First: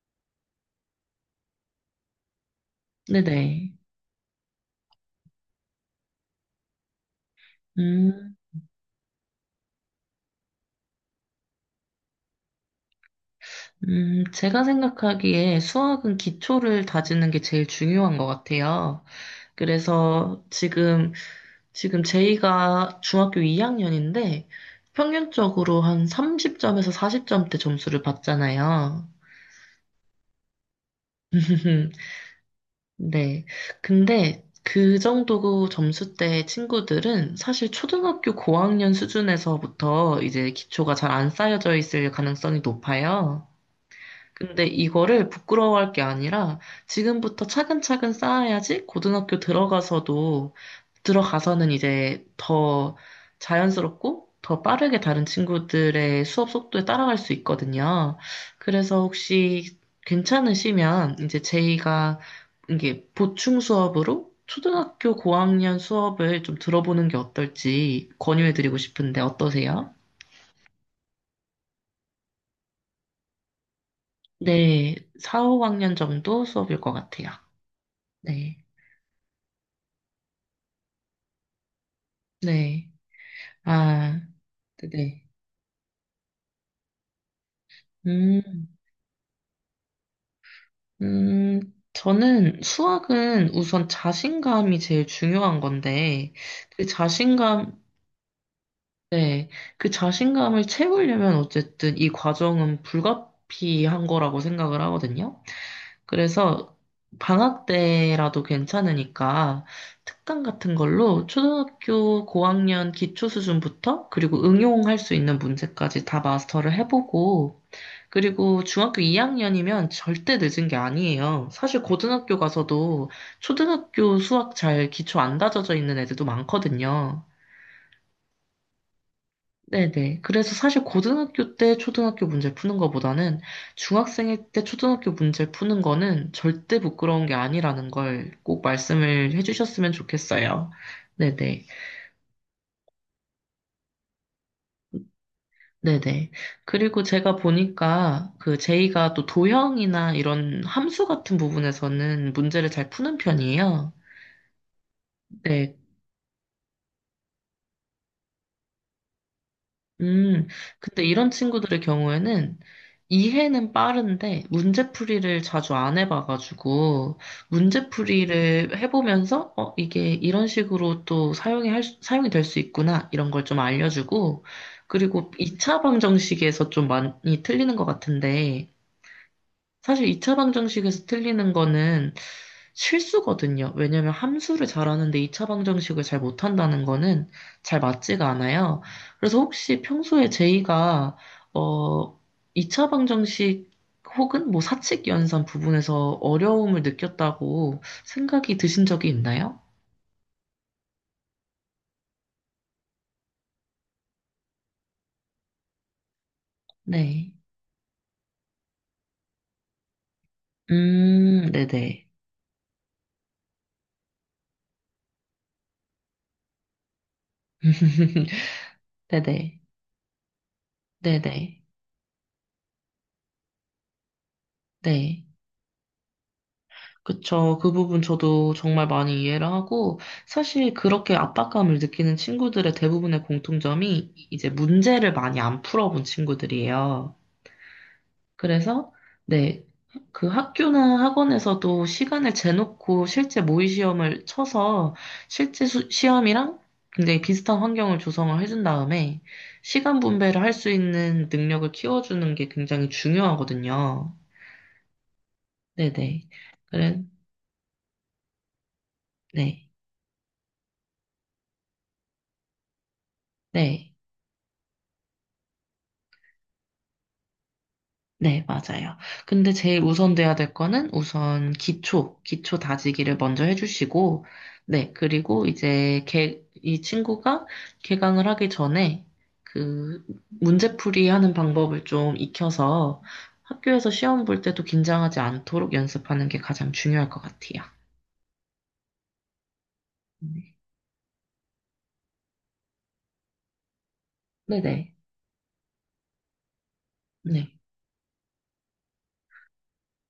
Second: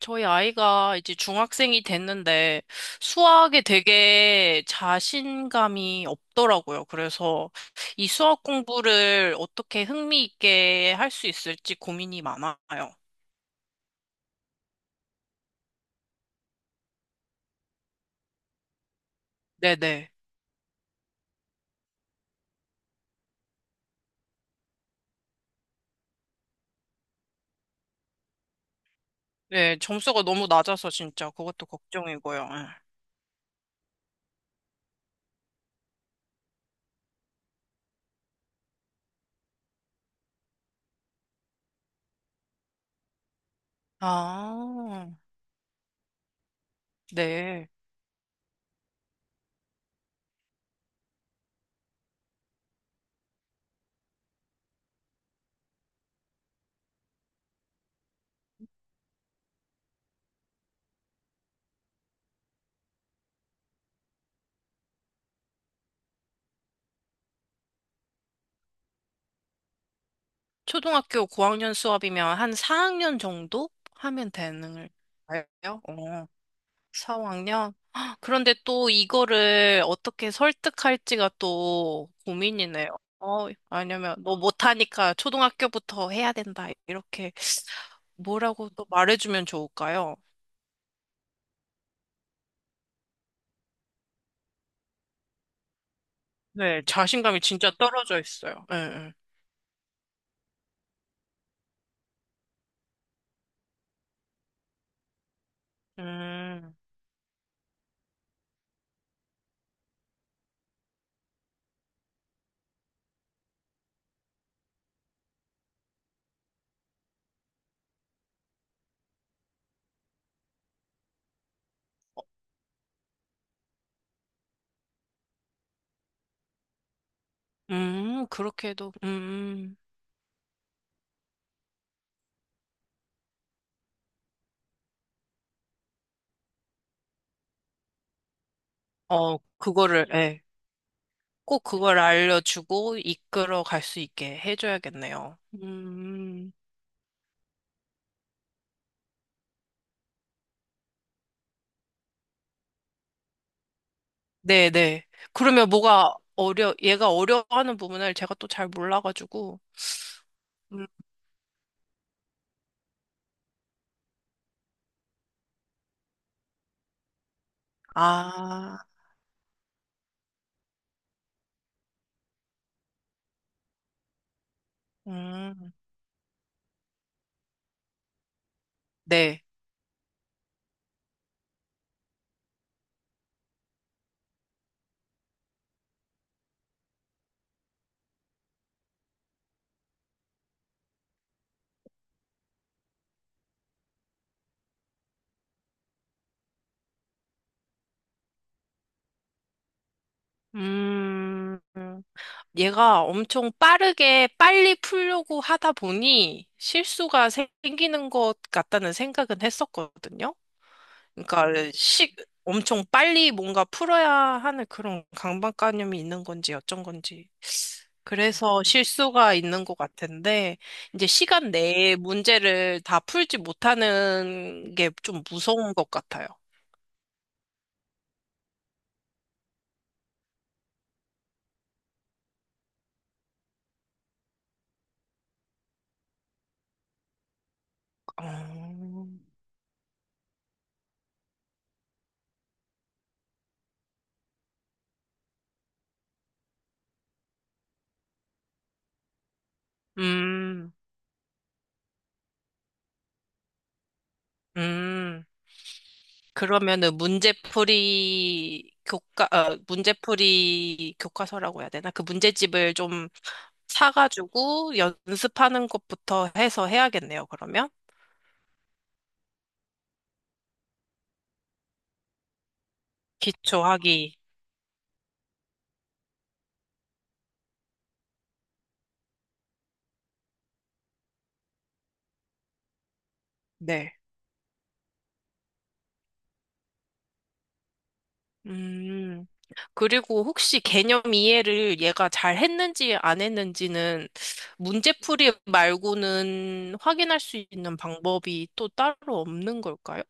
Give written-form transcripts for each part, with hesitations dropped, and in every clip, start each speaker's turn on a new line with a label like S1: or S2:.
S1: 저희 아이가 이제 중학생이 됐는데 수학에
S2: 네네.
S1: 되게 자신감이 없더라고요. 그래서 이
S2: 음,
S1: 수학 공부를 어떻게 흥미 있게 할 수 있을지 고민이 많아요.
S2: 제가 생각하기에 수학은 기초를 다지는 게 제일 중요한 것 같아요.
S1: 네네.
S2: 그래서 지금 제이가 중학교 2학년인데 평균적으로 한 30점에서 40점대 점수를 받잖아요.
S1: 네, 점수가 너무 낮아서 진짜 그것도 걱정이고요. 예.
S2: 네. 근데 그 정도 점수대 친구들은 사실 초등학교 고학년 수준에서부터 이제 기초가 잘 안 쌓여져 있을 가능성이 높아요. 근데
S1: 아,
S2: 이거를 부끄러워할 게 아니라 지금부터
S1: 네.
S2: 차근차근 쌓아야지 고등학교 들어가서도 들어가서는 이제 더 자연스럽고 더 빠르게 다른 친구들의 수업 속도에 따라갈 수 있거든요. 그래서 혹시 괜찮으시면 이제 제이가 이게 보충 수업으로 초등학교 고학년 수업을 좀 들어보는 게 어떨지 권유해드리고 싶은데 어떠세요?
S1: 초등학교 고학년 수업이면 한 4학년 정도 하면 되는
S2: 네, 4,
S1: 거예요?
S2: 5학년
S1: 어.
S2: 정도 수업일 것 같아요.
S1: 4학년? 그런데
S2: 네.
S1: 또 이거를 어떻게 설득할지가 또 고민이네요.
S2: 네.
S1: 왜냐면
S2: 아,
S1: 너 못하니까
S2: 네.
S1: 초등학교부터 해야 된다. 이렇게
S2: 음,
S1: 뭐라고 또 말해주면 좋을까요?
S2: 음, 저는 수학은 우선 자신감이 제일 중요한 건데,
S1: 네,
S2: 그
S1: 자신감이 진짜
S2: 자신감,
S1: 떨어져 있어요. 예, 예.
S2: 네. 그 자신감을 채우려면 어쨌든 이 과정은 불가피한 거라고 생각을 하거든요.
S1: 음,
S2: 그래서 방학 때라도 괜찮으니까 특강 같은 걸로 초등학교 고학년 기초 수준부터 그리고 응용할 수 있는 문제까지 다 마스터를 해보고, 그리고 중학교 2학년이면 절대 늦은 게 아니에요. 사실 고등학교 가서도 초등학교 수학 잘 기초 안 다져져 있는 애들도 많거든요.
S1: 그렇게 해도,
S2: 네네. 그래서 사실 고등학교 때 초등학교 문제 푸는 거보다는 중학생일 때 초등학교 문제 푸는 거는 절대 부끄러운 게 아니라는 걸 꼭 말씀을
S1: 어,
S2: 해주셨으면
S1: 그거를, 예,
S2: 좋겠어요.
S1: 꼭
S2: 네네.
S1: 그걸 알려주고 이끌어 갈 수 있게 해줘야겠네요.
S2: 네네.
S1: 음.
S2: 그리고 제가 보니까 그 제이가 또 도형이나 이런 함수 같은 부분에서는 문제를 잘 푸는 편이에요.
S1: 네네. 그러면
S2: 네.
S1: 얘가 어려워하는 부분을 제가 또 잘 몰라가지고.
S2: 음,
S1: 음.
S2: 근데 이런 친구들의 경우에는 이해는 빠른데 문제풀이를 자주 안 해봐가지고 문제풀이를
S1: 아.
S2: 해보면서 어, 이게 이런 식으로 또 사용이 될 수 있구나 이런 걸 좀 알려주고 그리고
S1: 음.
S2: 2차 방정식에서 좀 많이 틀리는 것 같은데
S1: 네.
S2: 사실 2차 방정식에서 틀리는 거는 실수거든요. 왜냐면 함수를 잘하는데 2차 방정식을 잘 못한다는 거는 잘 맞지가 않아요. 그래서 혹시 평소에 제이가 어 2차 방정식 혹은 뭐 사칙 연산 부분에서 어려움을 느꼈다고 생각이 드신 적이 있나요?
S1: 음, 얘가 엄청 빠르게 빨리 풀려고 하다 보니
S2: 네.
S1: 생기는 것 같다는 생각은 했었거든요. 그러니까
S2: 네네.
S1: 시, 엄청 빨리 뭔가 풀어야 하는 그런 강박관념이 있는 건지 어쩐 건지. 그래서 실수가
S2: 네네.
S1: 있는 것 같은데, 이제 시간
S2: 네네.
S1: 내에 문제를 다 풀지 못하는 게 좀
S2: 네.
S1: 무서운 것 같아요.
S2: 그쵸. 그 부분 저도 정말 많이 이해를 하고, 사실 그렇게 압박감을 느끼는 친구들의 대부분의 공통점이 이제 문제를 많이 안 풀어본 친구들이에요. 그래서,
S1: 어.
S2: 네. 그 학교나 학원에서도 시간을 재놓고 실제 모의 시험을 쳐서 시험이랑 굉장히 비슷한 환경을 조성을 해준 다음에 시간 분배를 할 수
S1: 음.
S2: 있는 능력을 키워주는 게 굉장히 중요하거든요.
S1: 음.
S2: 네네.
S1: 그러면은
S2: 그래, 네.
S1: 문제풀이 교과서라고 해야 되나? 그 문제집을 좀
S2: 네.
S1: 사가지고 연습하는 것부터 해서 해야겠네요, 그러면.
S2: 네, 맞아요. 근데 제일 우선돼야 될 거는 우선 기초, 기초 다지기를 먼저
S1: 기초하기.
S2: 해주시고, 네, 그리고 이제 이 친구가 개강을 하기 전에 그 문제풀이 하는 방법을 좀 익혀서 학교에서
S1: 네.
S2: 시험 볼 때도 긴장하지 않도록 연습하는 게 가장 중요할 것 같아요.
S1: 음, 그리고 혹시 개념 이해를 얘가 잘 했는지 안 했는지는
S2: 네네. 네.
S1: 문제풀이 말고는 확인할 수
S2: 네.
S1: 있는 방법이 또 따로 없는 걸까요?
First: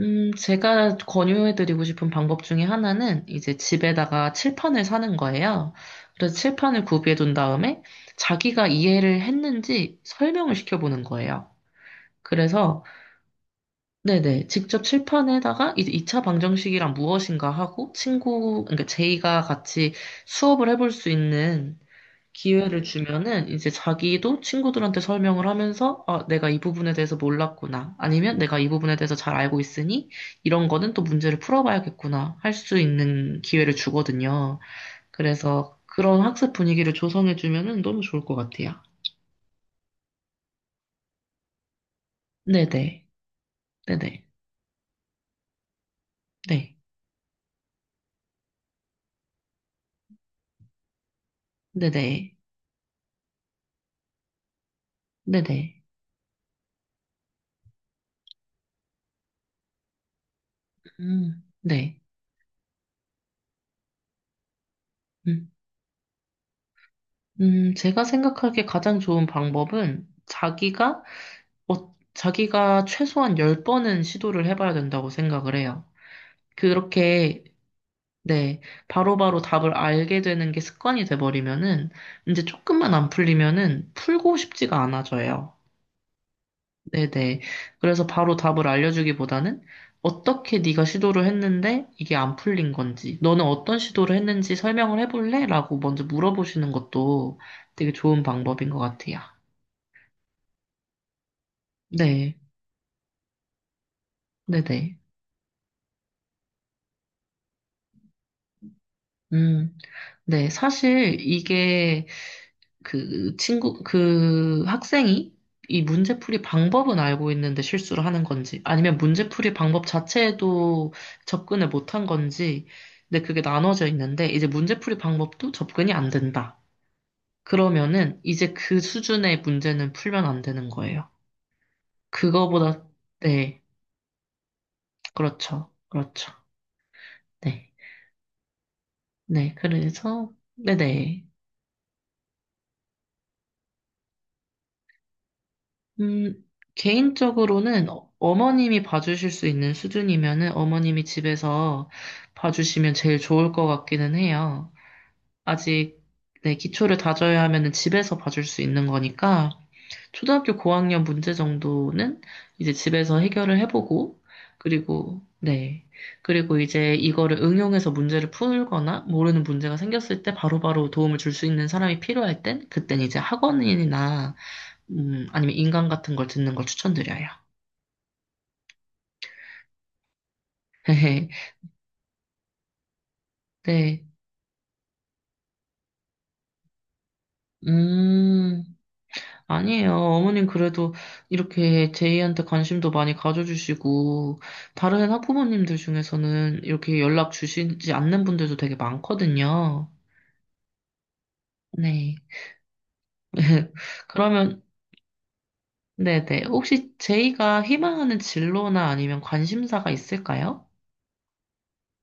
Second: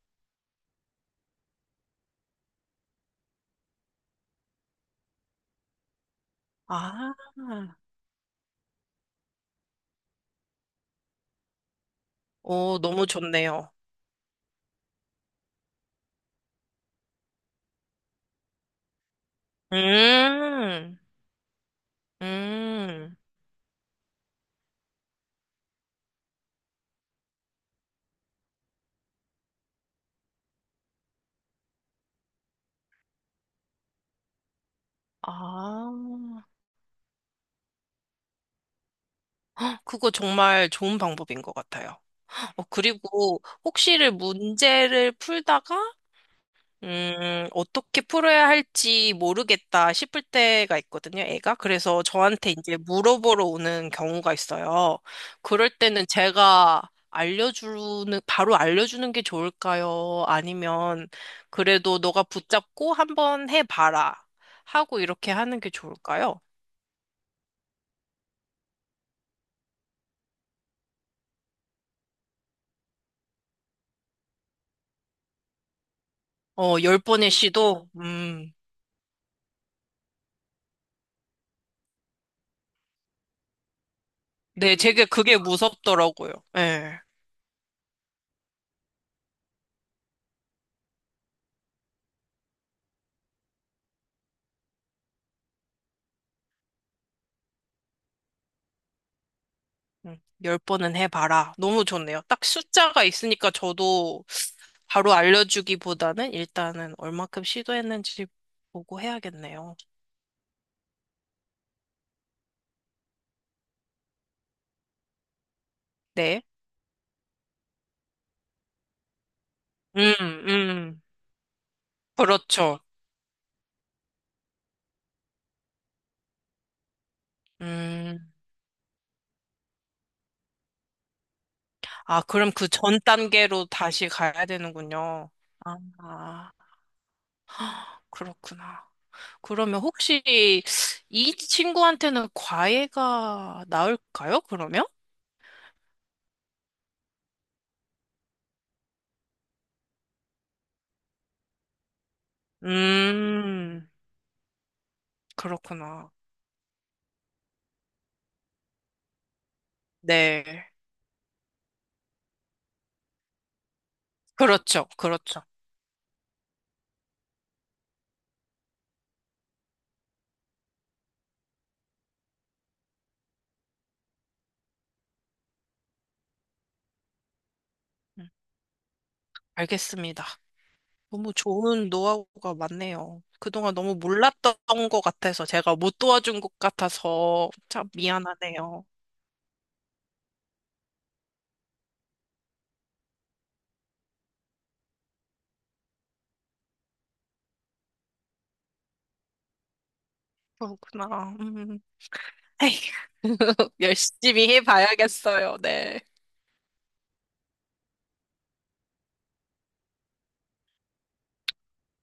S2: 제가 권유해드리고 싶은 방법 중에 하나는 이제 집에다가 칠판을 사는 거예요. 그래서 칠판을
S1: 아.
S2: 구비해둔 다음에 자기가 이해를 했는지 설명을 시켜보는 거예요.
S1: 오,
S2: 그래서,
S1: 너무 좋네요.
S2: 네네, 직접 칠판에다가 이제 2차 방정식이란 무엇인가 하고 친구, 그러니까 제이가 같이 수업을 해볼
S1: 음,
S2: 수 있는 기회를
S1: 음,
S2: 주면은 이제 자기도 친구들한테 설명을 하면서 아, 내가 이 부분에 대해서 몰랐구나. 아니면 내가 이 부분에 대해서 잘 알고 있으니 이런 거는 또 문제를 풀어봐야겠구나. 할 수 있는 기회를 주거든요. 그래서
S1: 아,
S2: 그런 학습 분위기를 조성해 주면은 너무 좋을 것 같아요.
S1: 그거 정말 좋은 방법인 것 같아요. 어,
S2: 네네.
S1: 그리고 혹시를
S2: 네네.
S1: 문제를 풀다가
S2: 네.
S1: 어떻게 풀어야 할지 모르겠다 싶을 때가 있거든요, 애가. 그래서
S2: 네네.
S1: 저한테 이제 물어보러 오는 경우가 있어요. 그럴
S2: 네네.
S1: 때는 제가 바로 알려주는 게 좋을까요? 아니면 그래도
S2: 네.
S1: 너가 붙잡고 한번 해봐라. 하고 이렇게
S2: 음,
S1: 하는 게 좋을까요?
S2: 제가 생각하기에 가장 좋은 방법은 자기가, 자기가 최소한 10번은 시도를 해봐야 된다고 생각을 해요.
S1: 어, 열 번의
S2: 그렇게,
S1: 시도? 음.
S2: 네, 바로바로 답을 알게 되는 게 습관이 돼버리면은, 이제 조금만 안 풀리면은 풀고
S1: 네,
S2: 싶지가
S1: 제게 그게
S2: 않아져요.
S1: 무섭더라고요. 예.
S2: 네네. 그래서 바로 답을 알려주기보다는 어떻게 네가 시도를 했는데 이게 안 풀린 건지, 너는 어떤 시도를 했는지 설명을 해볼래? 라고 먼저 물어보시는 것도 되게 좋은 방법인 것 같아요.
S1: 음, 열 번은 해봐라. 너무 좋네요.
S2: 네,
S1: 딱 숫자가 있으니까 저도
S2: 네네.
S1: 바로 알려주기보다는 일단은 얼마큼 시도했는지 보고
S2: 음,
S1: 해야겠네요.
S2: 네. 사실 이게 그 학생이 이 문제풀이
S1: 네.
S2: 방법은 알고 있는데 실수를 하는 건지, 아니면 문제풀이 방법
S1: 음.
S2: 자체에도
S1: 음.
S2: 접근을 못한 건지,
S1: 그렇죠.
S2: 근데 그게 나눠져 있는데, 이제 문제풀이 방법도 접근이 안 된다. 그러면은
S1: 음.
S2: 이제 그 수준의 문제는 풀면 안 되는 거예요.
S1: 아, 그럼 그
S2: 그거보다,
S1: 전
S2: 네,
S1: 단계로 다시 가야 되는군요.
S2: 그렇죠.
S1: 아.
S2: 그렇죠.
S1: 아.
S2: 네.
S1: 그렇구나.
S2: 네,
S1: 그러면 혹시
S2: 그래서, 네네.
S1: 이 친구한테는 과외가 나을까요? 그러면?
S2: 음, 개인적으로는 어머님이 봐주실 수 있는 수준이면은 어머님이 집에서 봐주시면 제일 좋을 것
S1: 음.
S2: 같기는 해요. 아직
S1: 그렇구나.
S2: 네, 기초를 다져야 하면은 집에서 봐줄 수 있는 거니까 초등학교
S1: 네.
S2: 고학년 문제 정도는 이제 집에서 해결을 해보고
S1: 그렇죠.
S2: 그리고
S1: 그렇죠.
S2: 네. 그리고 이제 이거를 응용해서 문제를 풀거나 모르는 문제가 생겼을 때 바로바로 도움을 줄 수 있는 사람이 필요할 땐 그땐 이제 학원이나 아니면 인강 같은 걸 듣는 걸 추천드려요.
S1: 알겠습니다. 너무 좋은 노하우가 많네요. 그동안 너무
S2: 네.
S1: 몰랐던 것 같아서 제가 못 도와준 것 같아서 참
S2: 음,
S1: 미안하네요.
S2: 아니에요. 어머님 그래도 이렇게 제이한테 관심도 많이 가져주시고, 다른 학부모님들 중에서는 이렇게 연락 주시지 않는 분들도 되게 많거든요.
S1: 그렇구나. 음.
S2: 네.
S1: 에이, 열심히
S2: 그러면,
S1: 해봐야겠어요. 네.
S2: 네네. 혹시 제이가 희망하는 진로나 아니면 관심사가 있을까요?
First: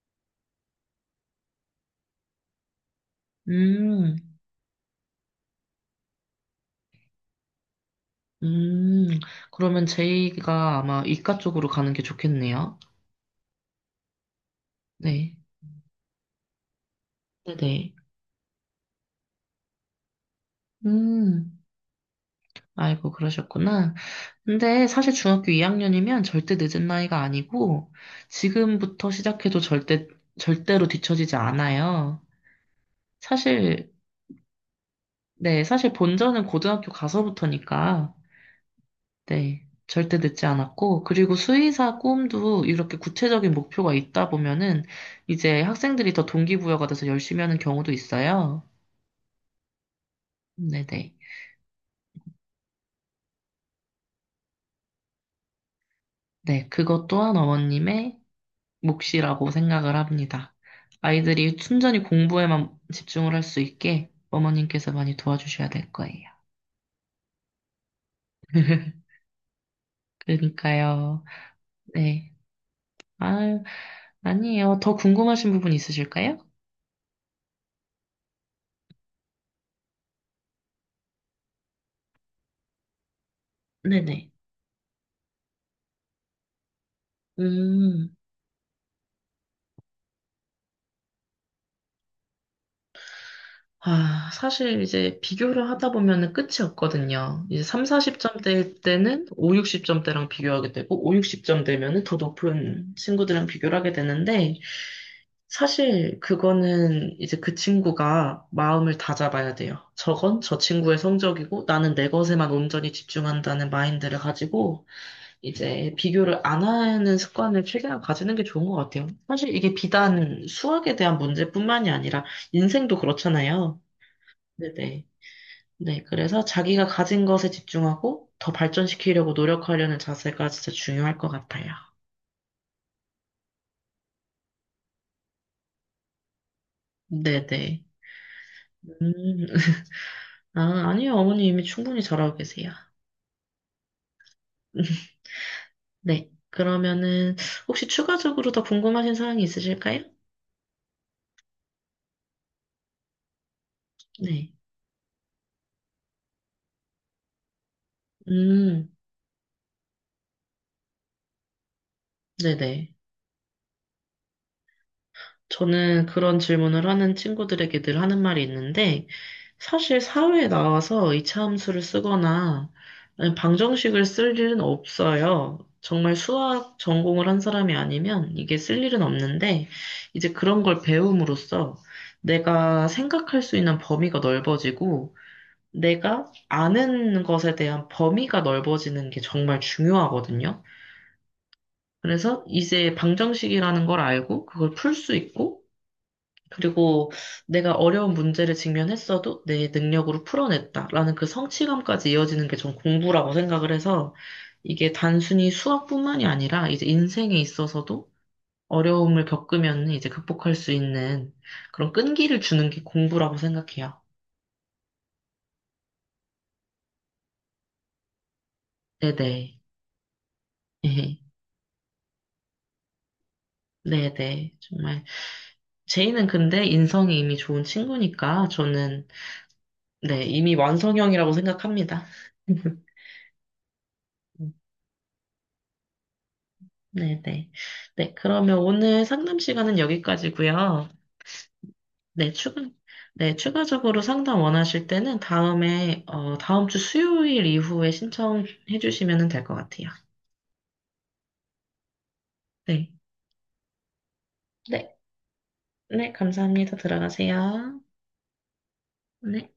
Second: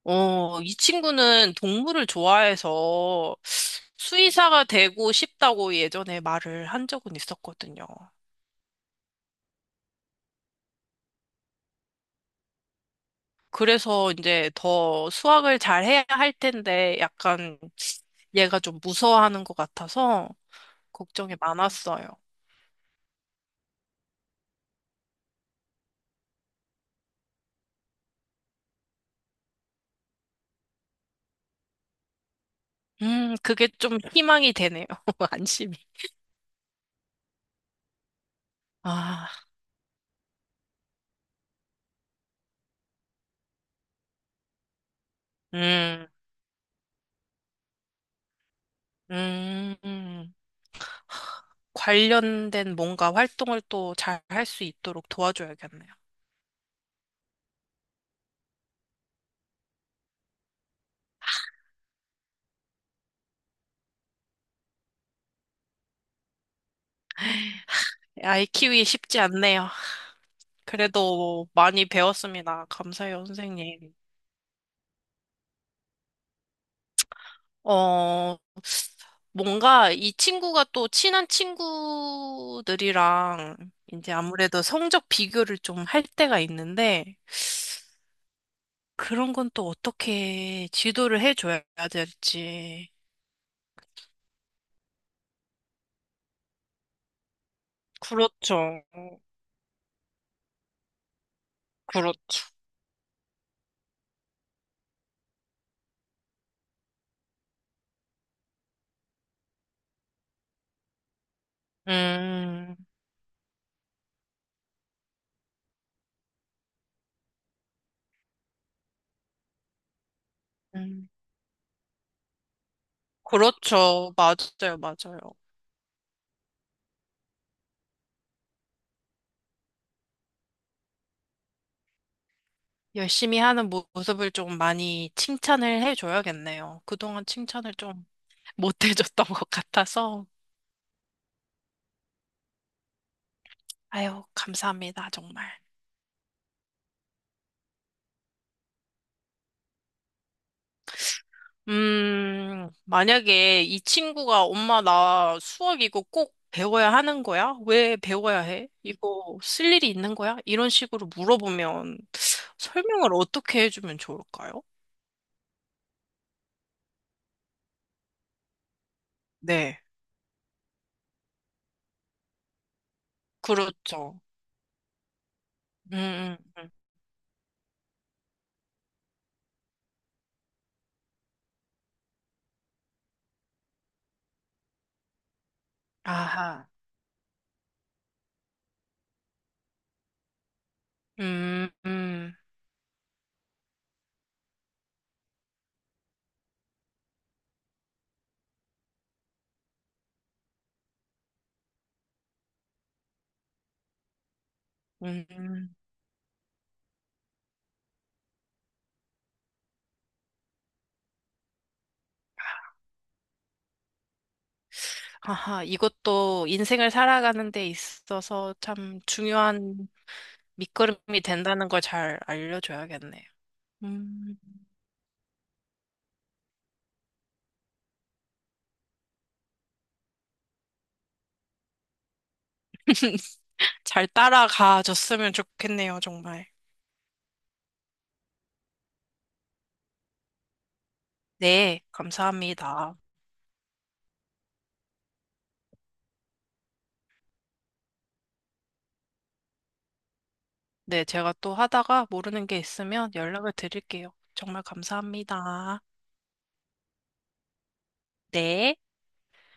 S1: 어, 이 친구는 동물을 좋아해서
S2: 음,
S1: 수의사가 되고 싶다고 예전에 말을 한 적은 있었거든요.
S2: 음. 그러면 제이가 아마 이과 쪽으로 가는 게 좋겠네요.
S1: 그래서 이제 더
S2: 네.
S1: 수학을 잘 해야 할 텐데 약간
S2: 네네.
S1: 얘가 좀 무서워하는 것 같아서 걱정이
S2: 음,
S1: 많았어요.
S2: 아이고, 그러셨구나. 근데 사실 중학교 2학년이면 절대 늦은 나이가 아니고, 지금부터 시작해도 절대, 절대로 뒤처지지 않아요.
S1: 그게
S2: 사실,
S1: 좀 희망이 되네요.
S2: 네,
S1: 안심이.
S2: 사실 본전은 고등학교 가서부터니까,
S1: 아.
S2: 네, 절대 늦지 않았고, 그리고 수의사 꿈도 이렇게 구체적인 목표가 있다 보면은, 이제
S1: 음.
S2: 학생들이 더 동기부여가 돼서 열심히 하는 경우도 있어요.
S1: 음. 음.
S2: 네네. 네,
S1: 하, 관련된 뭔가 활동을 또 잘 할 수 있도록 도와줘야겠네요.
S2: 네, 그것 또한 어머님의 몫이라고 생각을 합니다. 아이들이 순전히 공부에만 집중을 할 수 있게 어머님께서 많이 도와주셔야 될 거예요.
S1: 아이 키우기 쉽지 않네요.
S2: 그러니까요.
S1: 그래도 많이
S2: 네.
S1: 배웠습니다. 감사해요,
S2: 아,
S1: 선생님.
S2: 아니에요. 더 궁금하신 부분 있으실까요?
S1: 어, 뭔가 이 친구가 또 친한 친구들이랑 이제
S2: 네네.
S1: 아무래도 성적 비교를 좀 할 때가 있는데
S2: 음.
S1: 그런 건 또 어떻게 지도를 해줘야 될지.
S2: 아, 사실 이제 비교를 하다 보면은 끝이 없거든요. 이제 3, 40점대일
S1: 그렇죠.
S2: 때는 5, 60점대랑 비교하게 되고, 5, 60점대면은 더
S1: 그렇죠.
S2: 높은 친구들이랑 비교를 하게 되는데, 사실 그거는 이제 그 친구가 마음을 다잡아야 돼요. 저건 저 친구의 성적이고, 나는 내 것에만
S1: 음.
S2: 온전히 집중한다는 마인드를 가지고, 이제 비교를 안 하는 습관을 최대한 가지는 게 좋은 것 같아요. 사실 이게 비단 수학에
S1: 음.
S2: 대한 문제뿐만이 아니라, 인생도 그렇잖아요.
S1: 그렇죠. 맞아요.
S2: 네네.
S1: 맞아요.
S2: 네, 그래서 자기가 가진 것에 집중하고 더 발전시키려고 노력하려는 자세가 진짜 중요할 것 같아요.
S1: 모습을 좀 많이 칭찬을 해줘야겠네요. 그동안 칭찬을
S2: 네네.
S1: 좀 못 해줬던
S2: 음,
S1: 것 같아서.
S2: 아, 아니요, 어머니 이미 충분히 잘하고 계세요.
S1: 아유, 감사합니다, 정말.
S2: 네. 그러면은, 혹시 추가적으로 더 궁금하신 사항이 있으실까요?
S1: 만약에 이 친구가
S2: 네.
S1: 엄마 나 수학 이거 꼭 배워야 하는 거야? 왜 배워야 해?
S2: 음,
S1: 이거 쓸 일이 있는 거야? 이런 식으로 물어보면
S2: 네네.
S1: 설명을 어떻게 해주면 좋을까요?
S2: 저는 그런 질문을 하는 친구들에게 늘 하는 말이 있는데,
S1: 네,
S2: 사실 사회에 나와서 이차함수를 쓰거나 아니면 방정식을
S1: 그렇죠.
S2: 쓸 일은 없어요.
S1: 음.
S2: 정말
S1: 음. 음.
S2: 수학 전공을 한 사람이 아니면 이게 쓸 일은 없는데, 이제 그런 걸 배움으로써 내가 생각할 수 있는 범위가 넓어지고, 내가
S1: 아하.
S2: 아는 것에 대한 범위가 넓어지는 게 정말 중요하거든요.
S1: 음. 음.
S2: 그래서 이제 방정식이라는 걸 알고 그걸 풀 수 있고, 그리고 내가 어려운 문제를 직면했어도 내 능력으로 풀어냈다라는 그 성취감까지 이어지는 게 전 공부라고 생각을 해서 이게 단순히
S1: 음.
S2: 수학뿐만이 아니라 이제 인생에 있어서도 어려움을 겪으면 이제 극복할 수 있는 그런 끈기를 주는 게 공부라고 생각해요.
S1: 아하, 이것도 인생을 살아가는 데 있어서 참
S2: 네네.
S1: 중요한 밑거름이 된다는 걸 잘 알려줘야겠네요. 음.
S2: 네네. 정말. 제이는 근데 인성이 이미 좋은 친구니까 저는 네, 이미 완성형이라고 생각합니다.
S1: 잘 따라가 줬으면 좋겠네요, 정말.
S2: 네네. 네, 그러면 오늘 상담 시간은 여기까지고요.
S1: 네,
S2: 네,
S1: 감사합니다.
S2: 네, 추가적으로 상담 원하실 때는 다음에, 다음 주 수요일 이후에 신청해 주시면 될 것 같아요.
S1: 네, 제가 또 하다가 모르는 게
S2: 네.
S1: 있으면 연락을 드릴게요. 정말
S2: 네,
S1: 감사합니다.
S2: 네, 감사합니다. 들어가세요.
S1: 네.
S2: 네.